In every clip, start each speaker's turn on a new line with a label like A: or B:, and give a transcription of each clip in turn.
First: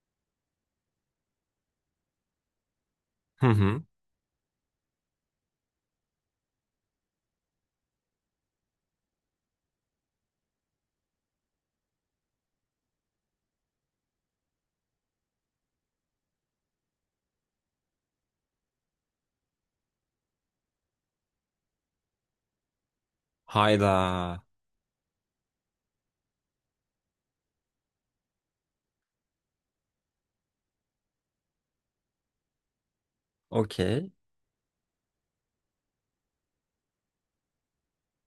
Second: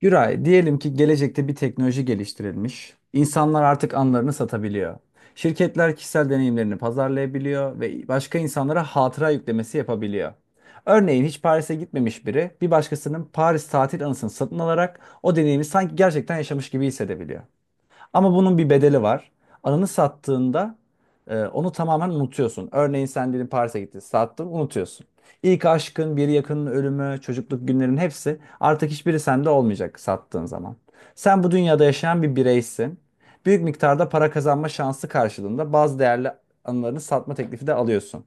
A: Güray, diyelim ki gelecekte bir teknoloji geliştirilmiş.
B: Hı
A: İnsanlar
B: hı.
A: artık anlarını satabiliyor. Şirketler kişisel deneyimlerini pazarlayabiliyor ve başka insanlara hatıra yüklemesi yapabiliyor. Örneğin hiç Paris'e gitmemiş biri bir başkasının Paris tatil anısını satın alarak o deneyimi sanki gerçekten yaşamış gibi hissedebiliyor. Ama bunun bir bedeli var. Anını sattığında onu tamamen unutuyorsun. Örneğin sen dedin Paris'e
B: Hayda.
A: gittin, sattın, unutuyorsun. İlk aşkın, bir yakının ölümü, çocukluk günlerin hepsi artık hiçbiri sende olmayacak sattığın zaman. Sen bu dünyada yaşayan bir bireysin. Büyük miktarda
B: Okey.
A: para kazanma şansı karşılığında bazı değerli anılarını satma teklifi de alıyorsun.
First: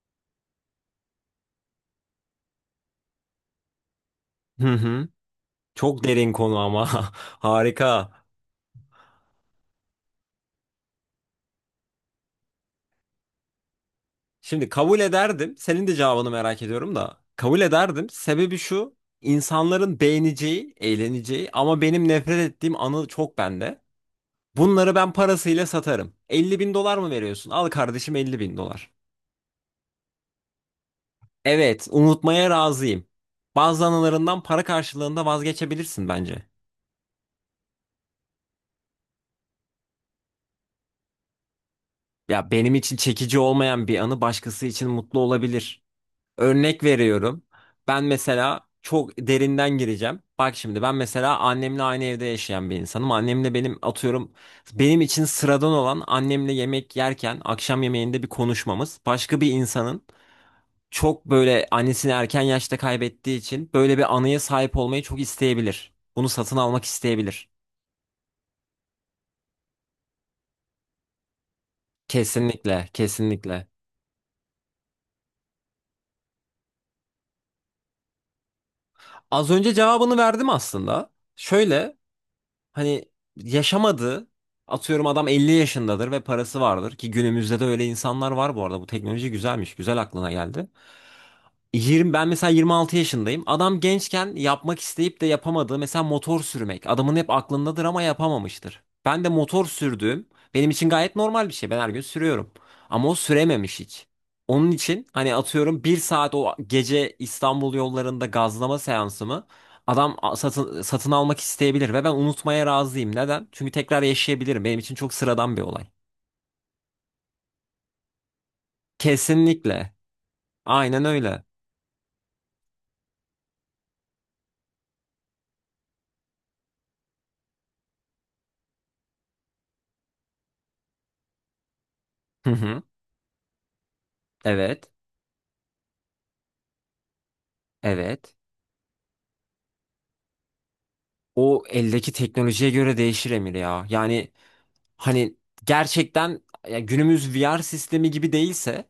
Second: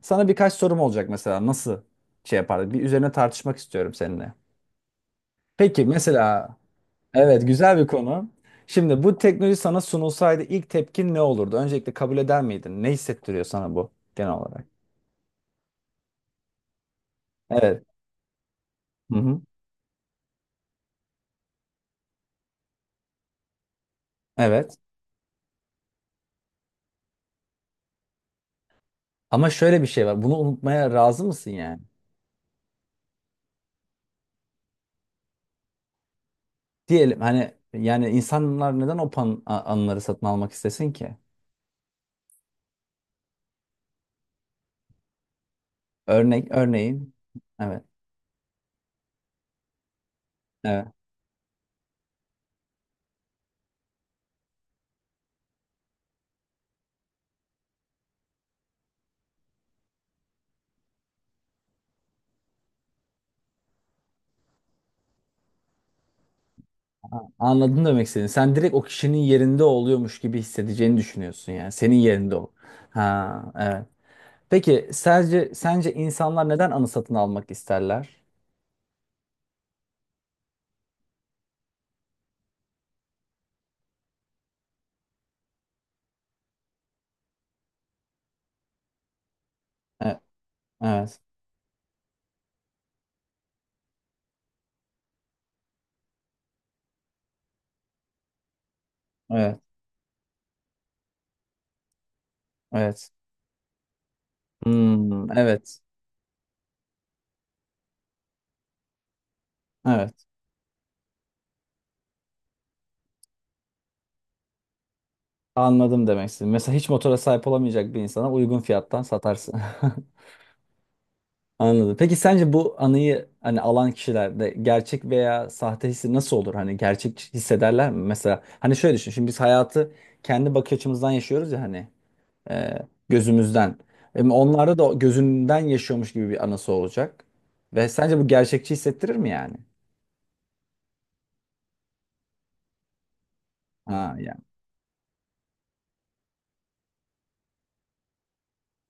A: Sana birkaç sorum olacak, mesela nasıl şey yapardın? Bir üzerine tartışmak istiyorum seninle.
B: Hı hı.
A: Peki
B: Çok derin
A: mesela.
B: konu ama.
A: Evet, güzel bir
B: Harika.
A: konu. Şimdi bu teknoloji sana sunulsaydı ilk tepkin ne olurdu? Öncelikle kabul eder miydin? Ne hissettiriyor sana bu genel olarak?
B: Şimdi kabul ederdim. Senin de cevabını merak ediyorum da. Kabul
A: Evet.
B: ederdim. Sebebi şu.
A: Hı hı.
B: İnsanların beğeneceği, eğleneceği ama benim nefret ettiğim anı çok bende.
A: Evet.
B: Bunları ben parasıyla satarım. 50 bin dolar mı veriyorsun? Al kardeşim 50 bin dolar.
A: Ama şöyle bir şey var. Bunu unutmaya razı mısın yani?
B: Evet, unutmaya razıyım. Bazı anılarından para karşılığında vazgeçebilirsin bence.
A: Diyelim hani yani insanlar neden o anıları satın almak istesin ki?
B: Ya benim için çekici olmayan bir anı başkası için mutlu olabilir.
A: Örnek
B: Örnek
A: örneğin
B: veriyorum.
A: evet.
B: Ben mesela çok derinden gireceğim. Bak şimdi
A: Evet.
B: ben mesela annemle aynı evde yaşayan bir insanım. Annemle benim atıyorum benim için sıradan olan annemle yemek yerken akşam yemeğinde bir konuşmamız başka bir insanın çok böyle annesini erken yaşta kaybettiği için böyle bir anıya sahip olmayı çok isteyebilir. Bunu satın almak isteyebilir.
A: Anladım demek istediğini. Sen direkt o kişinin yerinde oluyormuş gibi hissedeceğini düşünüyorsun yani. Senin yerinde ol.
B: Kesinlikle,
A: Ha,
B: kesinlikle.
A: evet. Peki sence insanlar neden anı satın almak isterler?
B: Az önce cevabını verdim aslında. Şöyle hani yaşamadı. Atıyorum adam 50 yaşındadır ve parası vardır ki günümüzde de öyle insanlar var bu arada. Bu teknoloji güzelmiş. Güzel
A: E-
B: aklına geldi.
A: Evet,
B: 20, ben mesela 26 yaşındayım. Adam gençken yapmak isteyip de yapamadığı mesela motor sürmek. Adamın hep aklındadır ama yapamamıştır. Ben de
A: evet,
B: motor sürdüğüm benim için gayet normal bir şey. Ben her gün sürüyorum. Ama
A: evet.
B: o sürememiş hiç. Onun için
A: Hmm,
B: hani
A: evet,
B: atıyorum bir saat o gece İstanbul yollarında gazlama seansımı
A: evet.
B: satın, satın almak isteyebilir ve ben unutmaya razıyım. Neden? Çünkü tekrar yaşayabilirim. Benim için çok sıradan bir olay.
A: Anladım demek istedim. Mesela hiç motora sahip olamayacak bir insana uygun fiyattan satarsın.
B: Kesinlikle. Aynen öyle.
A: Anladım. Peki sence bu anıyı hani alan kişilerde gerçek veya sahte hissi nasıl olur? Hani gerçek hissederler mi? Mesela hani şöyle düşün. Şimdi biz hayatı kendi bakış açımızdan yaşıyoruz ya hani.
B: Hı
A: E,
B: hı.
A: gözümüzden. Hem onlarda
B: Evet.
A: da gözünden yaşıyormuş gibi bir anısı olacak. Ve sence bu
B: Evet.
A: gerçekçi hissettirir mi yani?
B: O eldeki teknolojiye göre değişir Emir ya.
A: Ha
B: Yani
A: yani.
B: hani gerçekten ya günümüz VR sistemi gibi değilse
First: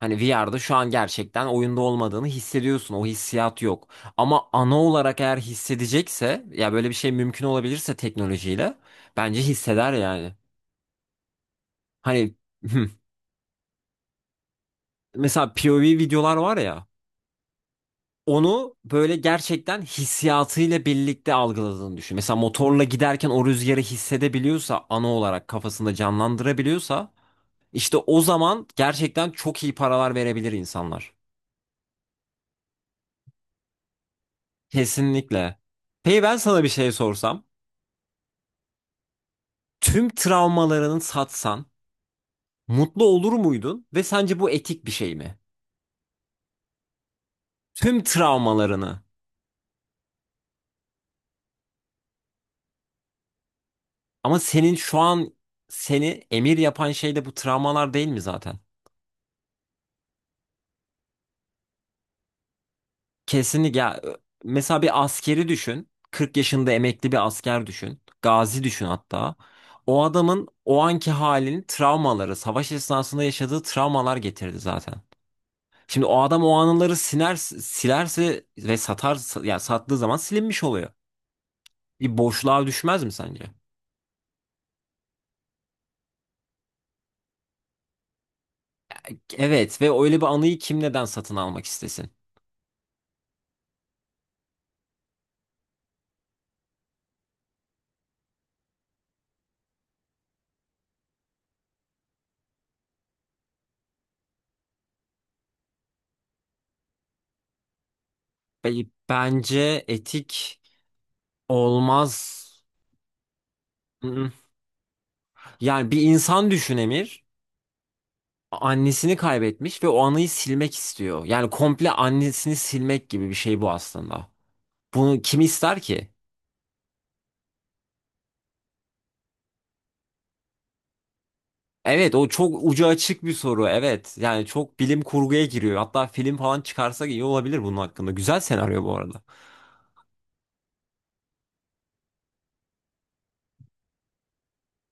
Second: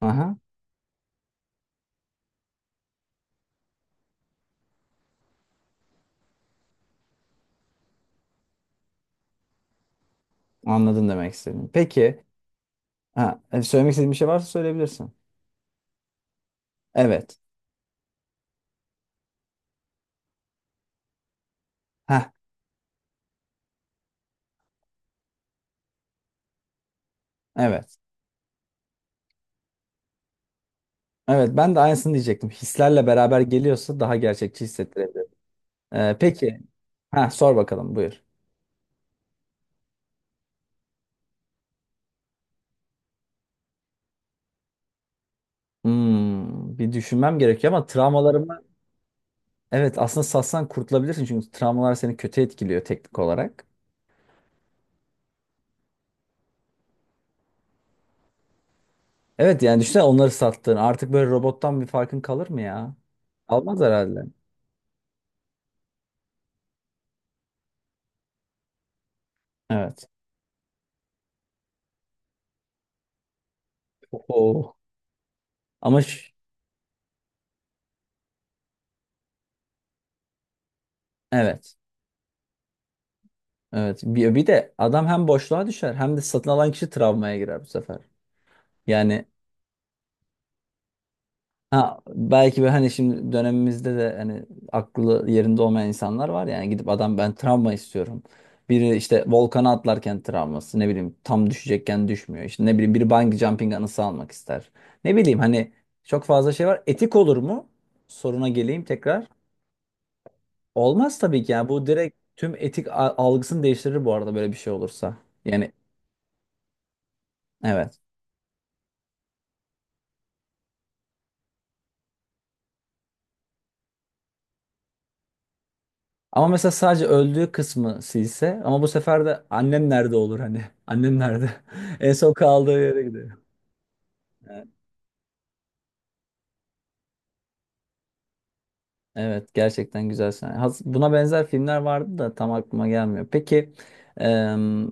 B: hani
A: Aha,
B: VR'da şu an gerçekten oyunda olmadığını hissediyorsun. O hissiyat yok. Ama ana olarak eğer hissedecekse ya böyle bir şey mümkün olabilirse teknolojiyle bence hisseder yani.
A: anladın demek istedim. Peki,
B: Hani
A: ha, söylemek istediğin bir şey varsa söyleyebilirsin.
B: mesela POV videolar var ya
A: Evet.
B: onu böyle gerçekten hissiyatıyla birlikte algıladığını düşün.
A: Ha,
B: Mesela motorla giderken o rüzgarı hissedebiliyorsa, ana olarak kafasında canlandırabiliyorsa, işte
A: evet.
B: o zaman gerçekten çok iyi paralar verebilir insanlar.
A: Evet, ben de aynısını diyecektim. Hislerle beraber geliyorsa daha gerçekçi hissettirebilir.
B: Kesinlikle.
A: E,
B: Peki ben
A: peki,
B: sana bir şey
A: ha
B: sorsam,
A: sor bakalım, buyur.
B: tüm travmalarını satsan mutlu olur muydun ve sence bu etik bir şey mi?
A: Hmm, bir düşünmem gerekiyor ama
B: Tüm
A: travmalarımı,
B: travmalarını.
A: evet, aslında satsan kurtulabilirsin çünkü travmalar seni kötü etkiliyor teknik olarak.
B: Ama senin şu an seni emir yapan şey de bu travmalar değil mi zaten?
A: Evet yani düşünsene, onları sattın. Artık böyle robottan bir farkın kalır mı ya? Kalmaz
B: Kesinlikle ya,
A: herhalde.
B: mesela bir askeri düşün. 40 yaşında emekli bir asker düşün. Gazi düşün hatta. O
A: Evet.
B: adamın o anki halinin travmaları, savaş esnasında yaşadığı travmalar getirdi
A: Oho.
B: zaten.
A: Ama
B: Şimdi o adam o anıları siner, silerse ve satar ya sattığı zaman silinmiş oluyor.
A: evet.
B: Bir boşluğa düşmez mi sence?
A: Evet. Bir de adam hem boşluğa düşer hem de satın alan kişi travmaya girer bu sefer. Yani.
B: Evet ve öyle bir anıyı kim neden satın almak
A: Ha,
B: istesin?
A: belki böyle hani şimdi dönemimizde de hani aklı yerinde olmayan insanlar var yani, gidip adam ben travma istiyorum. Biri işte volkana atlarken travması, ne bileyim tam düşecekken düşmüyor. İşte ne bileyim, biri bungee jumping anısı almak ister. Ne bileyim hani çok fazla şey var. Etik olur mu? Soruna geleyim tekrar.
B: Bence etik
A: Olmaz tabii ki yani, bu direkt
B: olmaz.
A: tüm etik algısını değiştirir bu
B: Mm-mm.
A: arada böyle bir şey olursa. Yani
B: Yani bir insan düşün Emir.
A: evet.
B: Annesini kaybetmiş ve o anıyı silmek istiyor. Yani komple annesini silmek gibi bir şey bu aslında. Bunu kim ister ki?
A: Ama mesela sadece öldüğü kısmı silse ama bu sefer de annem nerede olur hani? Annem nerede? En
B: Evet, o
A: son
B: çok
A: kaldığı
B: ucu
A: yere
B: açık
A: gidiyor.
B: bir soru. Evet, yani
A: Evet.
B: çok bilim kurguya giriyor. Hatta film falan çıkarsak iyi olabilir bunun hakkında. Güzel senaryo bu arada.
A: Evet, gerçekten güzel sahne. Has- Buna benzer filmler vardı da tam aklıma gelmiyor. Peki em,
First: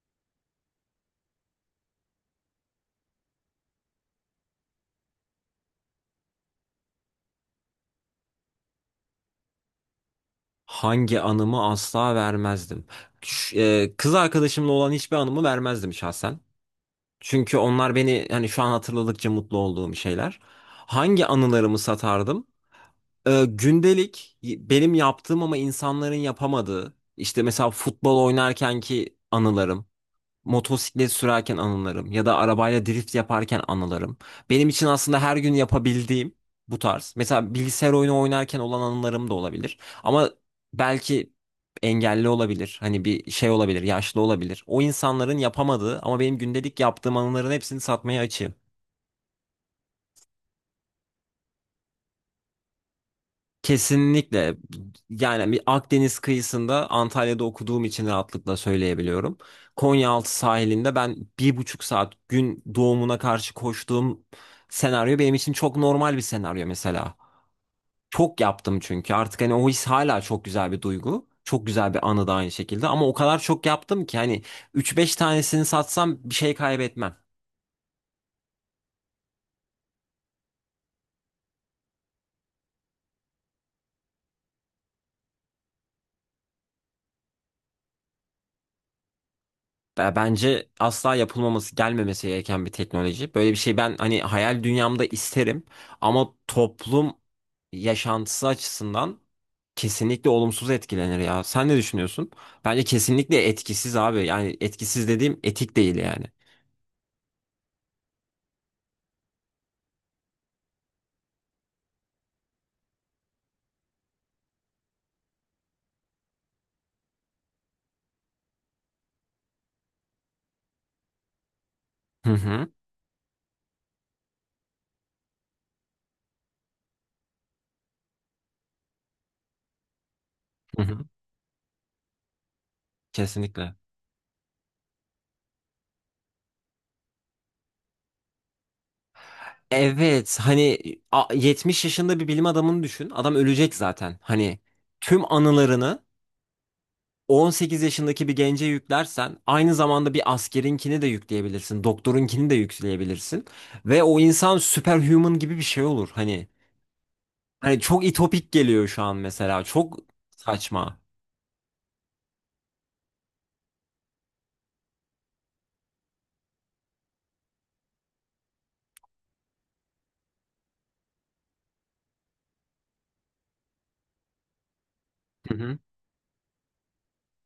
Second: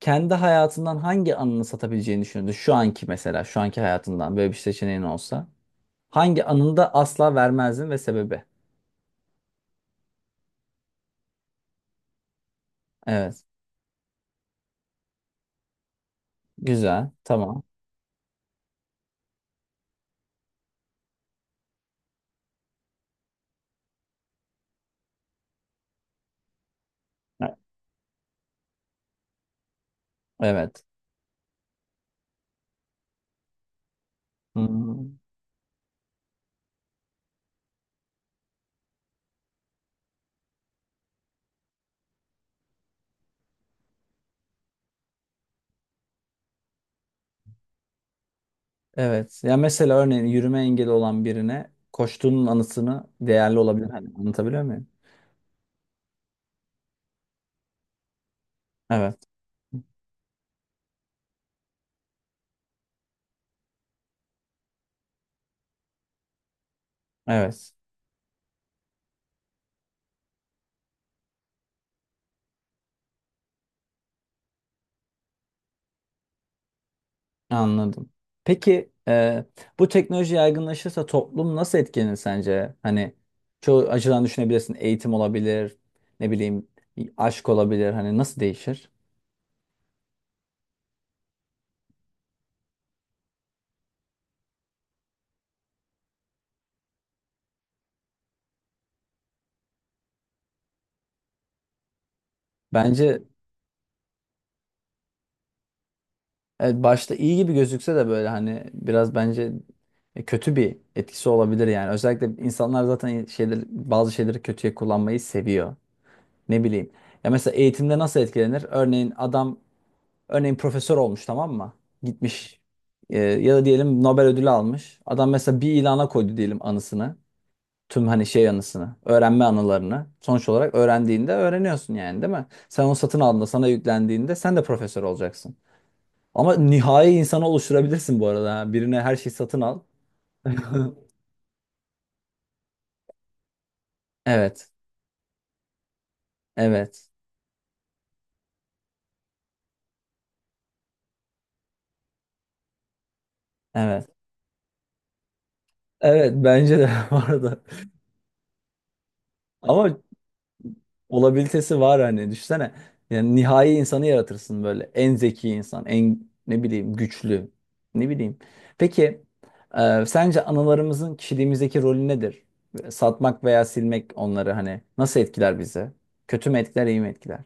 A: kendi hayatından hangi anını satabileceğini düşündü? Şu anki mesela, şu anki hayatından böyle bir seçeneğin olsa. Hangi anını da asla vermezdin ve sebebi?
B: Hangi anımı asla vermezdim?
A: Evet.
B: Kız arkadaşımla olan hiçbir anımı vermezdim şahsen.
A: Güzel.
B: Çünkü
A: Tamam.
B: onlar beni hani şu an hatırladıkça mutlu olduğum şeyler. Hangi anılarımı satardım? Gündelik benim yaptığım ama insanların yapamadığı işte
A: Evet.
B: mesela futbol oynarken ki anılarım,
A: Evet.
B: motosiklet sürerken anılarım ya da arabayla drift yaparken anılarım.
A: Hı.
B: Benim için aslında her gün yapabildiğim bu tarz. Mesela bilgisayar oyunu oynarken olan anılarım da olabilir. Ama belki engelli olabilir. Hani bir şey olabilir, yaşlı olabilir. O insanların yapamadığı ama benim gündelik yaptığım anıların hepsini satmaya açığım.
A: Evet. Ya mesela örneğin yürüme engeli olan birine koştuğunun anısını değerli olabilir. Hani
B: Kesinlikle,
A: anlatabiliyor muyum?
B: yani bir Akdeniz kıyısında Antalya'da okuduğum için rahatlıkla
A: Evet.
B: söyleyebiliyorum. Konyaaltı sahilinde ben bir buçuk saat gün doğumuna karşı koştuğum senaryo benim için çok normal bir senaryo mesela.
A: Evet.
B: Çok yaptım çünkü artık hani o his hala çok güzel bir duygu. Çok güzel bir anı da aynı şekilde ama o kadar çok yaptım ki hani üç beş tanesini satsam bir şey kaybetmem.
A: Anladım. Peki bu teknoloji yaygınlaşırsa toplum nasıl etkilenir sence? Hani çoğu açıdan düşünebilirsin. Eğitim olabilir. Ne bileyim aşk olabilir. Hani nasıl değişir?
B: Bence asla yapılmaması, gelmemesi gereken bir teknoloji. Böyle bir şey ben hani hayal dünyamda isterim ama toplum yaşantısı açısından kesinlikle olumsuz etkilenir ya. Sen ne düşünüyorsun? Bence
A: Bence.
B: kesinlikle etkisiz abi. Yani etkisiz dediğim etik değil yani.
A: Evet, başta iyi gibi gözükse de böyle hani biraz bence kötü bir etkisi olabilir yani. Özellikle insanlar zaten bazı şeyleri kötüye kullanmayı seviyor. Ne bileyim. Ya mesela eğitimde nasıl etkilenir? Örneğin adam, örneğin profesör olmuş, tamam mı?
B: Hı
A: Gitmiş,
B: hı.
A: ya da diyelim Nobel ödülü almış. Adam mesela bir ilana koydu diyelim anısını. Tüm hani şey anısını, öğrenme anılarını. Sonuç olarak
B: Hı hı.
A: öğrendiğinde öğreniyorsun yani değil mi? Sen onu satın aldığında sana
B: Kesinlikle.
A: yüklendiğinde sen de profesör olacaksın. Ama nihai insanı oluşturabilirsin bu arada. Ha. Birine her şeyi satın al.
B: Evet hani 70 yaşında bir bilim adamını düşün. Adam ölecek zaten. Hani
A: Evet.
B: tüm anılarını
A: Evet.
B: 18 yaşındaki bir gence yüklersen aynı zamanda bir askerinkini de yükleyebilirsin. Doktorunkini de yükleyebilirsin. Ve
A: Evet.
B: o insan superhuman gibi bir şey olur.
A: Evet
B: Hani
A: bence de bu arada.
B: hani çok itopik geliyor şu an mesela.
A: Ama
B: Çok saçma.
A: olabilitesi var hani, düşünsene. Yani nihai insanı yaratırsın böyle. En zeki insan, en ne bileyim güçlü. Ne bileyim. Peki sence analarımızın kişiliğimizdeki rolü nedir? Satmak veya silmek onları hani nasıl etkiler bizi? Kötü mü etkiler, iyi mi etkiler?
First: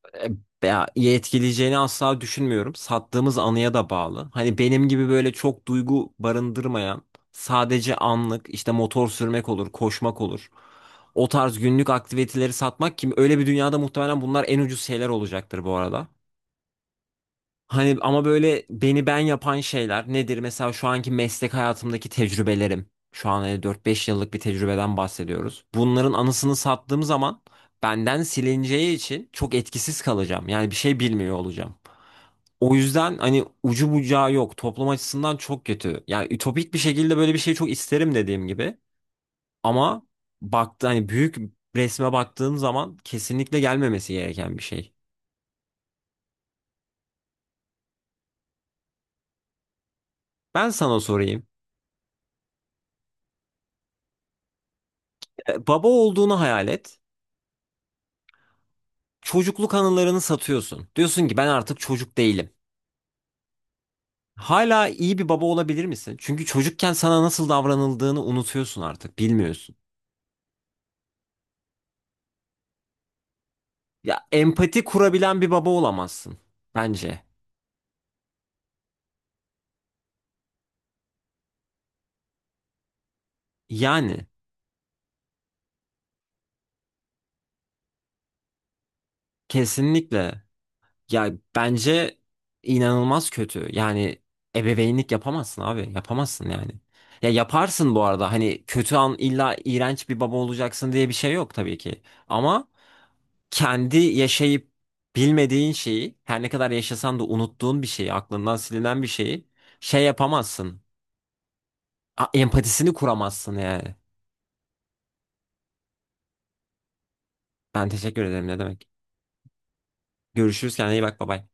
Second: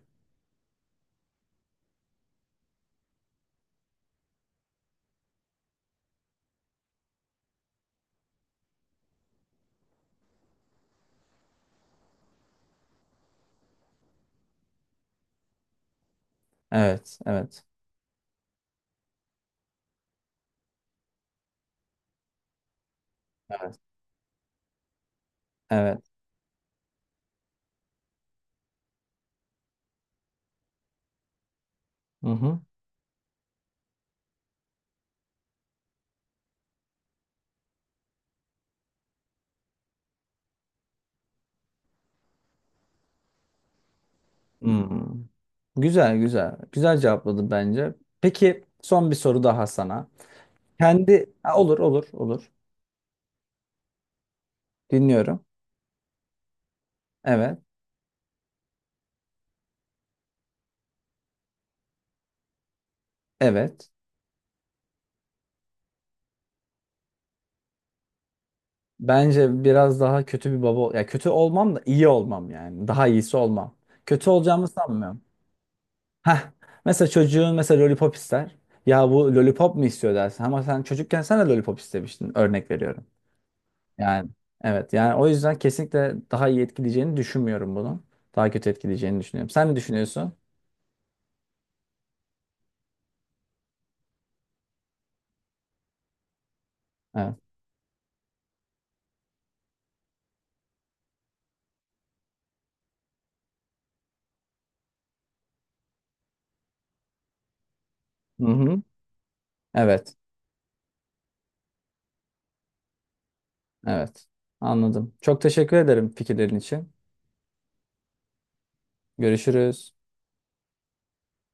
B: Ya, etkileyeceğini asla düşünmüyorum. Sattığımız anıya da bağlı. Hani benim gibi böyle çok duygu barındırmayan, sadece anlık işte motor sürmek olur, koşmak olur. O tarz günlük aktiviteleri satmak kim? Öyle bir dünyada muhtemelen bunlar en ucuz şeyler olacaktır bu arada.
A: Evet, evet,
B: Hani ama böyle beni ben yapan şeyler nedir? Mesela şu anki meslek hayatımdaki tecrübelerim. Şu an hani 4-5 yıllık bir tecrübeden bahsediyoruz.
A: evet.
B: Bunların anısını sattığım zaman benden silineceği için çok etkisiz kalacağım. Yani bir şey bilmiyor olacağım.
A: Hı hı.
B: O yüzden hani ucu bucağı yok. Toplum açısından çok kötü. Yani ütopik bir şekilde böyle bir şey çok isterim dediğim gibi. Ama baktı hani büyük resme baktığım zaman kesinlikle gelmemesi gereken bir şey.
A: Hmm. Güzel güzel. Güzel cevapladın bence. Peki son bir soru daha sana.
B: Ben sana
A: Kendi.
B: sorayım.
A: Ha, olur olur olur. Dinliyorum.
B: Baba olduğunu hayal et.
A: Evet.
B: Çocukluk anılarını satıyorsun. Diyorsun ki ben artık çocuk değilim.
A: Evet.
B: Hala iyi bir baba olabilir misin? Çünkü çocukken sana nasıl davranıldığını unutuyorsun artık,
A: Bence
B: bilmiyorsun.
A: biraz daha kötü bir baba, ya kötü olmam da iyi olmam yani. Daha iyisi olmam.
B: Ya
A: Kötü olacağımı
B: empati
A: sanmıyorum.
B: kurabilen bir baba olamazsın
A: Heh. Mesela
B: bence.
A: çocuğun mesela lollipop ister. Ya bu lollipop mu istiyor dersin ama sen çocukken sen de lollipop istemiştin, örnek veriyorum.
B: Yani
A: Yani, evet yani o yüzden kesinlikle daha iyi etkileyeceğini düşünmüyorum bunu. Daha kötü etkileyeceğini düşünüyorum. Sen ne düşünüyorsun?
B: kesinlikle, ya bence inanılmaz kötü. Yani ebeveynlik yapamazsın abi, yapamazsın yani. Ya
A: Evet.
B: yaparsın bu arada hani kötü an illa iğrenç bir baba olacaksın diye bir şey yok tabii ki. Ama kendi yaşayıp bilmediğin şeyi, her ne kadar yaşasan da unuttuğun bir şeyi,
A: Hı
B: aklından
A: hı.
B: silinen bir şeyi şey
A: Evet.
B: yapamazsın. Empatisini kuramazsın yani.
A: Evet. Anladım. Çok teşekkür ederim fikirlerin için.
B: Ben teşekkür ederim ne demek.
A: Görüşürüz.
B: Görüşürüz, kendine iyi bak, bay bay.